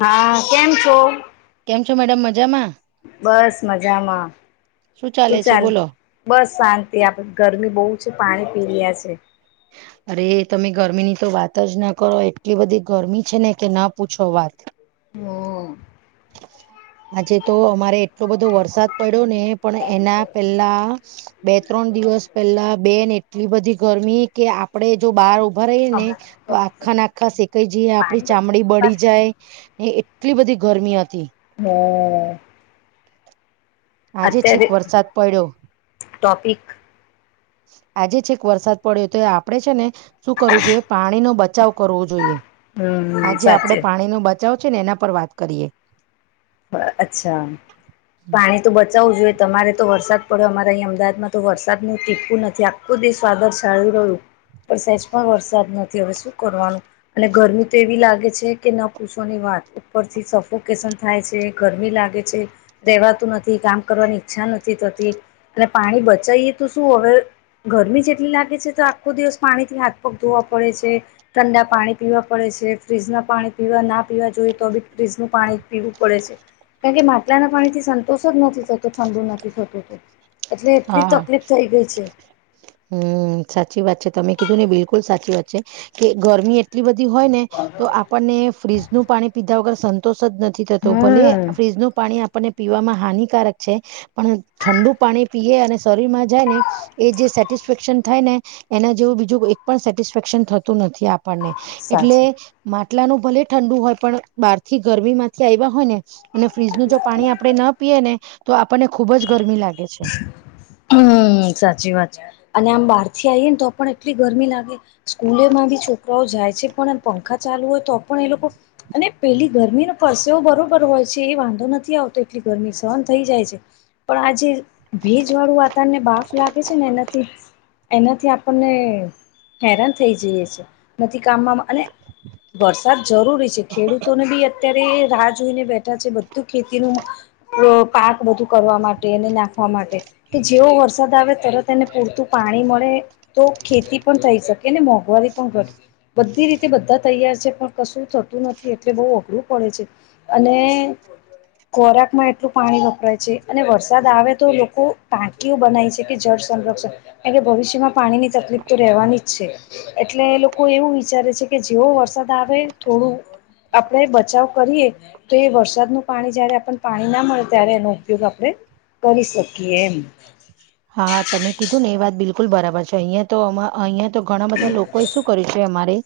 હા કેમ છો? કેમ છો મેડમ મજામાં બસ મજામાં શું ચાલે તું છે ચાલ બોલો બસ શાંતિ આપડ ગરમી બહુ છે પાણી પી રહ્યા છે. અરે તમે ગરમી ની તો વાત જ ના કરો એટલી બધી ગરમી છે ને કે ના પૂછો વાત. [inaudible] આજે તો અમારે એટલો બધો વરસાદ પડ્યો ને પણ એના પહેલા બે ત્રણ દિવસ પહેલા બેન એટલી બધી ગરમી કે આપ આપડે જો બહાર ઊભા રહીએ ને હમણાં તો ટોપિક પર આખા ને વાત આખા કરી શેકાઈ જઈએ પાણી આપડી બચાવ ચામડી પર વાત બળી કરી જાય. ને એટલી બધી ગરમી હતી. હમ આજે છેક અત્યારે વરસાદ પડ્યો ટોપિક આજે છેક વરસાદ પડ્યો તો આપડે છે ને શું કરવું જોઈએ પાણીનો બચાવ. કરવું જોઈએ હમ આજે આપડે સાચે પાણી નો બચાવ છે ને એના પર વાત કરીએ. હા અચ્છા. પાણી તો બચાવવું જોઈએ તમારે તો વરસાદ પડ્યો અમારે અહીંયા અમદાવાદમાં તો વરસાદ નું ટીપું નથી ખુદ એ સ્વાદર છાળી રહ્યું, પણ સહેજ પણ વરસાદ નથી હવે શું કરવાનું. અને ગરમી તો એવી લાગે છે કે ના પૂછવાની વાત ઉપર થી સફોકેશન. થાય છે, ગરમી લાગે છે, રેવાતું નથી, કામ કરવાની ઈચ્છા નથી થતી. અને પાણી બચાઇએ તો શું હવે ગરમી જ એટલી લાગે છે તો આખો દિવસ પાણીથી હાથ પગ ધોવા પડે છે. ઠંડા પાણી પીવા પડે છે. ફ્રીજ ના પાણી પીવા ના પીવા જોઈએ તો બી ફ્રીજનું પાણી પીવું પડે છે, કારણ કે માટલાના પાણી થી સંતોષ જ નથી થતો ઠંડુ નથી થતો. એટલે એટલી હા તકલીફ થઈ ગઈ છે. હમ સાચી વાત છે, તમે કીધું ને બિલકુલ સાચી વાત છે. કે ગરમી એટલી બધી હોય ને તો આપણને ફ્રીજનું પાણી પીધા વગર સન્ત સંતોષ જ નથી થતો ભલે હમ ફ્રીજ નું પાણી આપણને પીવામાં હાનિકારક છે પણ ઠંડુ પાણી પીએ અને શરીરમાં જાય ને. એ જે સેટિસફેક્શન થાય ને એના જેવું બીજું એક પણ સેટિસફેક્શન થતું નથી આપણને. એટલે સાચું માટલાનું ભલે ઠંડુ હોય પણ બહાર થી ગરમી માંથી આવ્યા હોય ને અને ફ્રીજનું જો પાણી આપણે ન પીએ ને તો આપણને ખુબ જ ગરમી લાગે છે. હમ સાચી વાત છે અને આમ બહાર થી આઈએ ને તો પણ એટલી ગરમી લાગે. સ્કૂલેમાં બી છોકરાઓ જાય છે પણ એમ પંખા ચાલુ હોય તો પણ એ લોકો. અને પેલી ગરમીનો પરસેવો બરોબર હોય છે એ વાંધો નથી આવતો એટલી ગરમી સહન થઈ જાય છે. પણ આજે ભેજ વાળું વાતાવરણને બાફ લાગે છે ને એનાથી. એનાથી આપણને હેરાન થઈ જઈએ છે. નથી કામમાં અને વરસાદ જરૂરી છે ખેડૂતોને બી અત્યારે. તે રાહ જોઈને બેઠા છે બધું ખેતીનું પાક બધું કરવા માટે અને ના. વા માટે કે જેવો વરસાદ આવે તરત એને પૂરતું પાણી મળે તો ખેતી પણ થઈ શકે ને મોંઘવારી પણ ઘટ. બધી રીતે બધા તૈયાર છે પણ કશું થતું નથી એટલે બહુ અઘરું પડે છે. અને ખોરાક માં એટલું પાણી વપરાય છે અને વરસાદ આવે તો લોકો ટાંકીઓ બનાયી છે કે જળ સંરક્ષણ એટલે ભવિષ્યમાં પાણી ની તકલીફ તો રહેવાની જ છે. એટલે લોકો એવું વિચારે છે, કે જેવ વરસાદ આવે થોડું આપણેે બચાવ કરીએ તો એ વરસાદનું પાણી જયારે આપને પાણી ના મળે ત્યારે એનો ઉપયોગ આપણે કરી શકીએ એમ. હા તમે કીધું ને એ વાત બિલકુલ બરાબર છે. અહીયાંયા તો અ અહીયાં તો ઘણા બધા લોકો એ શું કર્યું છે અમારે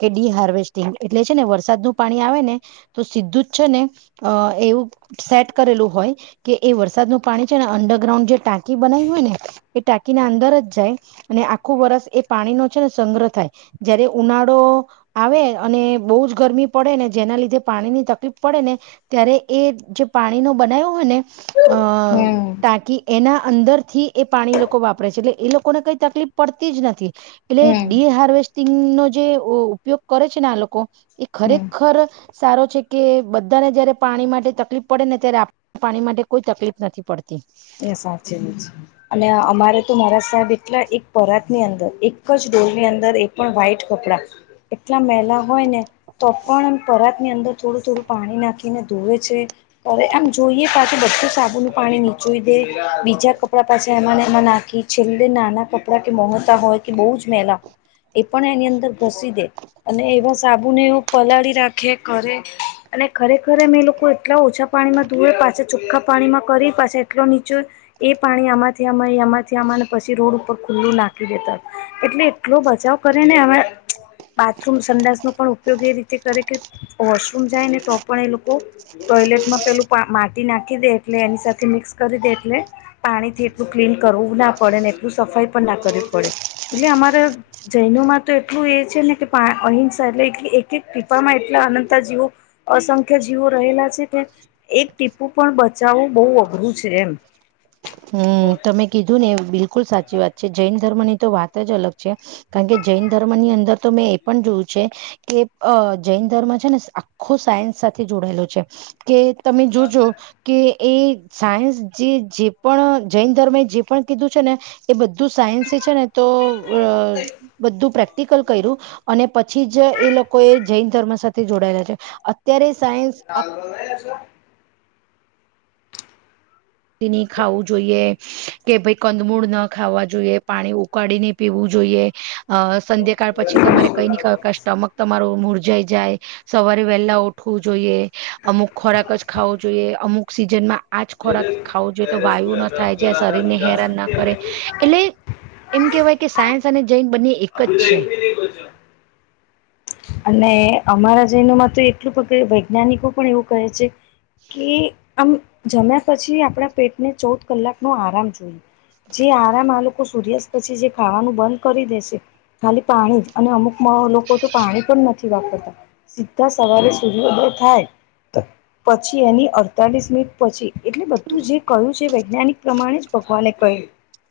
કે ડીહાર્વેસ્ટિંગ એટલે છે ને વરસાદનું પાણી આવે ને તો સીધું જ છે ને. અ એવું સેટ કરેલું હોય કે એ વરસાદનું પાણી છે ને અંડરગ્રાઉન્ડ જે ટાંકી, બનાયું હોય ને એ ટાંકી ના અંદર જ જાય અને આખું વરસ એ પાણીનો છે ને સંગ્રહ થાય. જયારે ઉનાળો આવે અને બહુ જ ગરમી પડે ને જેના લીધે પાણી ની તકલીફ પડે ને. ત્યારે એ જે પાણી નો બનાવ્યો હોય ને અ હમ ટાકી એના અંદર થી એ પાણી લોકો વાપરે છે એટલે એ લોકોને કઈ તકલીફ પડતી જ નથી એટલે હમ ડી હાર્વેસ્ટિંગ નો જે અ ઉપયોગ કરે છે ને આ લોકો એ હમ ખરેખર સારો છે કે બધાને જયારે પાણી માટે તકલીફ પડે ને ત્યારે આપ પાણી માટે કોઈ તકલીફ નથી પડતી. એ સાબ ચી છે અને અમારે તો મારા સાહેબ એટલા એક પરાત ની અંદર એક જ ડોલની અંદર એક પણ વ્હાઈટ કપડાં એટલા મેલા હોય ને તો પણ પરાત ની અંદર થોડું થોડું પાણી નાખીને ધોવે છે. એમ જોઈએ પાછું બધું સાબુનું પાણી ની બીજા કપડાં પાછા એમાંને એમાં નાખી છેલ્લે નાના કપડાં કે મોઘતા હોય કે બહુ જ મહેલા એ પણ એની અંદર ઘસી દે અને એવા સા બૂ ને એવું પલાળી રાખે કરે અને ખરેખર મે એ લોકો એટલા ઓછા પાણીમાં ધુવે પાછા ચોખ્ખા પાણીમાં કરી પાછે આટલો નીચો એ પાણી આમાંથી આમાંમાંથી આમાંને પછી રોડ ઉપર ખુલ્લું નાખી દેતા. એટલે એટલો બચાવ કરી ને અમે બાથરૂમ સંડાસનો પણ ઉપયોગ એ રીતે કરે કે વોશરૂમ જાય ને તો પણ એ લોકો ટોયલેટમાં પેલું માટી નાખી દે એટલે એની સાથે મિક્સ કરી દે એટલે પાણી થી એટલું ક્લીન કરવું ના પડે ને એટલું સફાઈ પણ ના કરવી પડે. એટલે અમાર જૈનોમાં તો એટલું એ છે ને અહિંસા એટલે એક એક પીપામાં એટલા અનતાજીવો અસંખ્ય જીવો રહેલા છે કે એક ટીપુ પણ બચાવવું બહુ અઘરું છે એમ. હમ્મ તમે કીધું ને એ બિલકુલ સાચી વાત છે જૈન ધર્મની તો વાત જ અલગ છે. કારણ કે જૈન ધર્મ ની અંદર તો મેં એ પણ જોયું છે. કે અ જૈન ધર્મ છે ને આખો સાયન્સ સાથે જોડાયેલો છે કે તમે જોજો કે એ સાયન્સ જે જે પણ જૈન ધર્મે એ જે પણ કીધું છે ને એ બધ ધુ સાયન્સ છે ને તો બધું પ્રેક્ટ કલ કર્યું અને પછી જ એ લોકો એ જૈન ધર્મ સાથે જોડાયેલા છે. અત્યારે સાયન્સ [inaudible] એની ખાવું જોઈએ કે ભાઈ કંદમૂળ ના ખાવા જોઈએ, પાણી ઉકાળને પીવું જોઈએ. અ સંધ્યકાળ પછી તમારે કઈ નહી ક કે સ્ટમક તમારું મૂળજાઈ જાય. સવારે વહેલા ઉઠવું જોઈએ, અમુક ખોરાક જ ખાવો જોઈએ, અમુક સિઝનમાં આજ ખોરાક ખાવો જોઈએ, તો વાયુ ના થાય જે શરીરને હેરાન ના કરે. એટલે એમ કહેવાય કે સાયન્સ અને જૈન બંને એક જ બધા છે એકી નઈ બચો. અને અમારા જૈનોમાં તો એટલું પગ વૈજ્ઞાનિકો પણ એવું કહે છે કે આમ જમ્યા પછી આપણા પેટને ચૌદ કલાક નો આરામ જોઈએ. જે આરામ આ લોકો સૂર્યાસ્ત પછી જે ખાવાનું બંધ કરી દે છે. ખાલી પાણી જ અને અમુક લોકો તો પાણી પણ નથી વાપરતા. સીધા સવારે સૂર્યોદય થાય પછી એની અડતાલીસ મિનિટ પછી એટલે બધું જે કહ્યું છે વૈજ્ઞાનિક પ્રમાણે જ ભગવાને કહ્યું.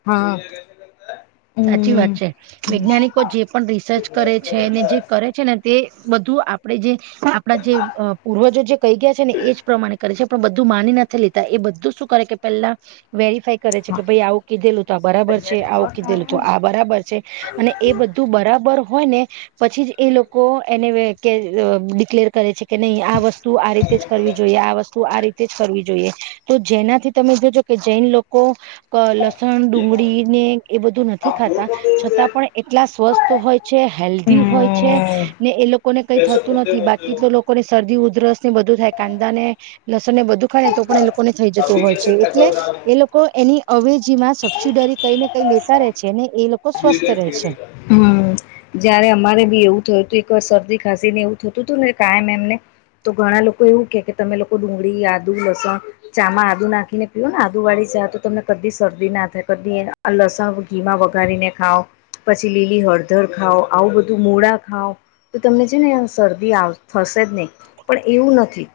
હા. સાચી વાત હમ છે. વૈજ્ઞાનિકો જે પણ રિસર્ચ કરે છેને જે કરે છે ને તે બધું આપ ડે જે આપણા જે પૂર્વજો જે કહી ગયા છે ને એજ પ્રમાણે કરે છે. પણ બધું માની નથી લેતા. એ બધું શું કરે કે પેલા વેરી ફાઇ કરે છે હા કે ભાઈ આવું કીધેલું તો આ બરાબર છે, તૈયારી કર આવું કીધેલું તો તારે આ બરાબર છે અને એ બધું બરાબર હોય ને પછી જ એ લોકો એને અ ડિકલેર કરે છે. કે નહી આ વસ્તુ આ રીતે જ કરવી જોઈએ, આ વસ્તુ આ રીતે તે જ કરવી જોઈએ. તો જેનાથી તમે જોજો કે જૈન લોકો લસણ, ડુંગળી ને એ બધું નથી ખાતા, છતાં પણ એટલા સ્વસ્થ હોય છે, હેલ્ધી હોય છે હમ ને એ લોકોને કઈ થતું નથી. બાકી તો લોકો લોકોની શરદી ઉધરસ ને બધું થાય કાંદા ને લસણ ને બધું ખાય ને તો પણ કો ને થઈ જતું હોય છે એટલે એ લોકો લોકો એની અવેજીમાં સબસીડરી કઈ ને કઈ લેતા ર રહે છે ને એ લોકો સ્વસ્થ રહે છે હમ્મ જયારે અમારે બી એવું થયું હતું એક વાર શરદી ખાસી ને એવું થતું હતું ને કાયમ એમને તો ઘણા લોકો એવું કે કે તમે લોકો ડુંગળી આદુ લસણ ચામાં આદુ નાખીને પીય ને આદુ વાળી ચા તો તમને કદી શરદી ના થાય કદી લસણ ઘી મા વગાર ઉકારીને ખાાવ પછી લીલી હળદર ખાઓ આવું બધું મૂળા ખાઓ તો તમને છે ને શરદી થશે જ નહીં પણ એવું નથી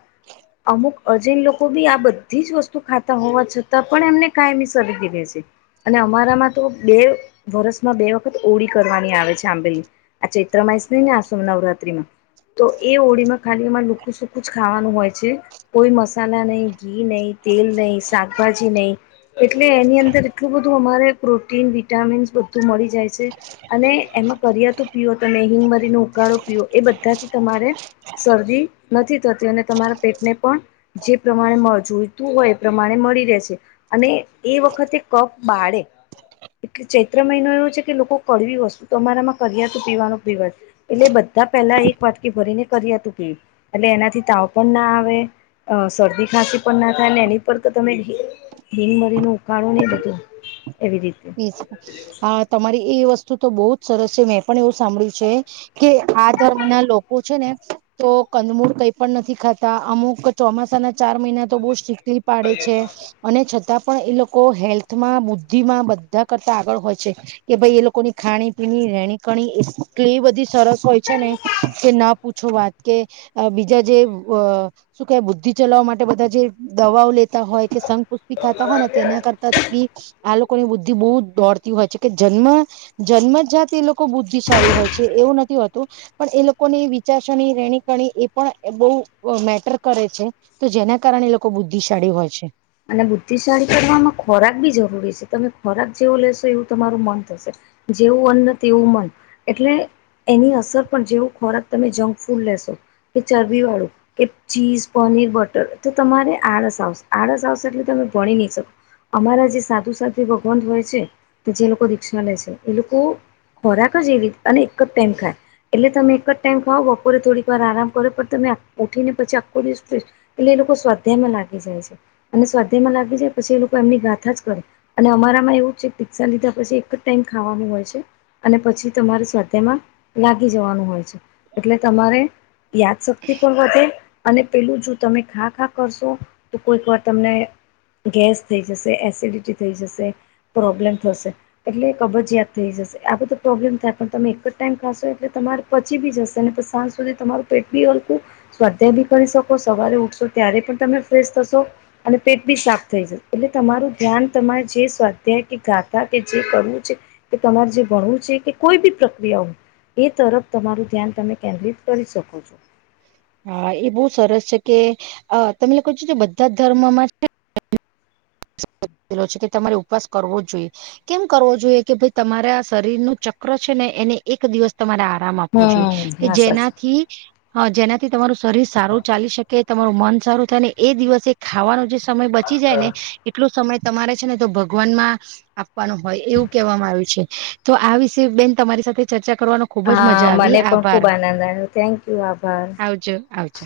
અમુક અજૈન લોકો બી આ બધી જ વસ્તુ ખાતા હોવા છતાં પણ એમને કાયમી સરીદી રે છે અને અમારામાં તો બે વરસમાં બે વખત ઓળી કરવાની આવે છે આંબેલ આ ચૈત્ર માસ ને આસોમ નવરાત્રીમાં તો એ ઓળીમાં ખાલી એમાં લુકું સુખું જ ખાવાનું હોય છે કોઈ મસાલા નહી ઘી નહીં તેલ નહી શાકભાજી નહી એટલે એની અંદર એટલું બધું અમારે પ્રોટીન વિટામીનસ બધું મળી જાય છે અને એમાં કરિયાતુ પીઓ તમે હિંગમરીનો ઉકાળો પીઓ એ બધાથી તમારે શરદી નથી થતી અને તમારા પેટને પણ જે પ્રમાણે જોઈતું હોય એ પ્રમાણે મળી રહેશે અને એ વખતે કફ બાળે એટલે ચૈત્ર મહિનો એવો છે કે લોકો કડવી વસ્તુ તો અમારા મા કડિયાતું પીવાનો પ્રિવ એટલે બધા પેલા એક વાટકી ભરીને કરીયા તુ પે એટલે એનાથી તાવ પણ ના આવે અ શરદી ખાંસી પણ ના થાય ને એની પર તો તમે બિનમરી નો ઉકાળો નહ બધું એવી રીતે હા તમારી એ વસ્તુ તો બહુ જ સરસ છે મેં પણ એવું સાંભળ્યું છે કે આ ધર્મ ના લોકો છે ને તો કંદમૂળ કઈ પણ નથી ખાતા અમુક ચોમાસાના ચાર મહિના તો બહુ સ્ટીકલી લી પાડે છે અને છતાં પણ એ લોકો હેલ્થમાં બુદ્ધિમાં બ બધા કરતા આગળ હોય છે કે ભાઈ એ લોકોની ખાણી પીણી રણી કણી એ એટલી બધી સરસ હોય છે ને કે ના પૂછ પૂછો વાત કે બીજા જે શું કે બુદ્ધિ ચલાવવા માટે બધા જે દવાઓ લે લેતા હોય કે સંઘ પુષ્પી ખાતા હોય ને તેના કરતા બી આ લોકોની બુદ્ધ બુદ્ધિ બહુ દોડતી હોય છે કે જન્મ જન્મ જ જાત એ લોકો બુદ્ધિશાળી હોય છે એવું નથી હોતું પણ એ લોકોની વિચારસરણી રેણી કરણી એ પણ બહુ મેટર કરે છે તો જેના કારણે એ લોકો બુદ્ધિશાળી હોય છે અને બુદ્ધિશાળી કરવામાં ખોરાક બી જરૂરી છે તમે ખોરાક જેવું લેશો એવું તમારું મન થશે જેવું અન્ન એવું મન એટલે એની અસર પણ જેવું ખોરાક તમે જંક ફૂડ લેશો કે ચરબી વાળું કે ચીઝ પનીર બટર તો તમારે આળસ આવશે આળસ આવશે એટલે તમે ભણી નહી શકો અમારા જે સાધુ સાથી ભગવાન હોય છે તો જે લોકો દીક્ષા લે છે એ લોકો ખોરાક જ એવી અને એક જ ટેમ ખાય એટલે તમે એક જ ટાઈમ ખાાવ બપોરે થોડીક વાર આરામ કરો પણ તમે ઉઠી ને પછી આખો દિવસ એટલે એ લોકો સ્વાધ્યાયમાં લાગી જાય છે અને સ્વાધ્યામાં લાગી જાય પછી એ લોકો એમની ગાથા જ કરે અને અમારામાં એવું છે દીક્ષા લીધા પછી એક જ ટાઈમ ખાવાનું હોય છે અને પછી તમારે સ્વાધ્યમાં લાગી જવાનું હોય છે એટલે તમારે યાદશક્તિ પણ વધે અને પેલું જો તમે ખા ખા કરશો તો કોઈક વાત તમને ગેસ થઈ જશે એસિડિટી થઈ જશે પ્રોબ્લેમ થશે એટલે કબજયાત થઈ જશે આ બધો પ્રોબ્લેમ થાય પણ તમે એક જ ટાઈમ ખાશો એટલે તમારે પચી બી જશે ને સાંજ સુધી તમારું પેટ બી હલકું સ્વાધ્યાય બી કરી શકો સવારે ઉઠશો ત્યારે પણ તમે ફ્રેશ થશો અને પેટ બી સાફ થઈ જશે એટલે તમારું ધ્યાન તમારે જે સ્વાધ્યાય કે ગાથા કે જે કરવું છે કે તમારે જે ભણવું છે કે કોઈ બી પ્રક્રિયાઓ એ તરફ તમારું ધ્યાન તમે કેન્દ્રિત કરી શકો છો હા એ બહુ સરસ છે કે તમે ક છો બધા જ ધર્મમાં છે છે કે તમારે ઉપવાસ કરવો જોઈએ કેમ કરવો જોઈએ કે ભાઈ તમારે આ શરીર નું ચક્ર છે ને એની એક દિવસ તમારે આરામ આપવો જોઈએ હમ કે હા સર જેનાથી હા જેનાથી તમારું શરીર સારું ચાલી શકે તમારું મન સારું થાય ને એ દિવસે ખાવાનું જે સમય બચી જાય ને એટલો સમય તમારે છે ને તો ભગવાનમાં આપવાનું હોય એવું કહેવામાં આવ્યું છે તો આ વિશે બેન તમારી સાથે ચર્ચા કરવાનો ખુબજ હા મજા આવી મને પણ આભાર ખુબ આનંદ આવ્યો થેન્ક યુ આભાર આવજો આવજો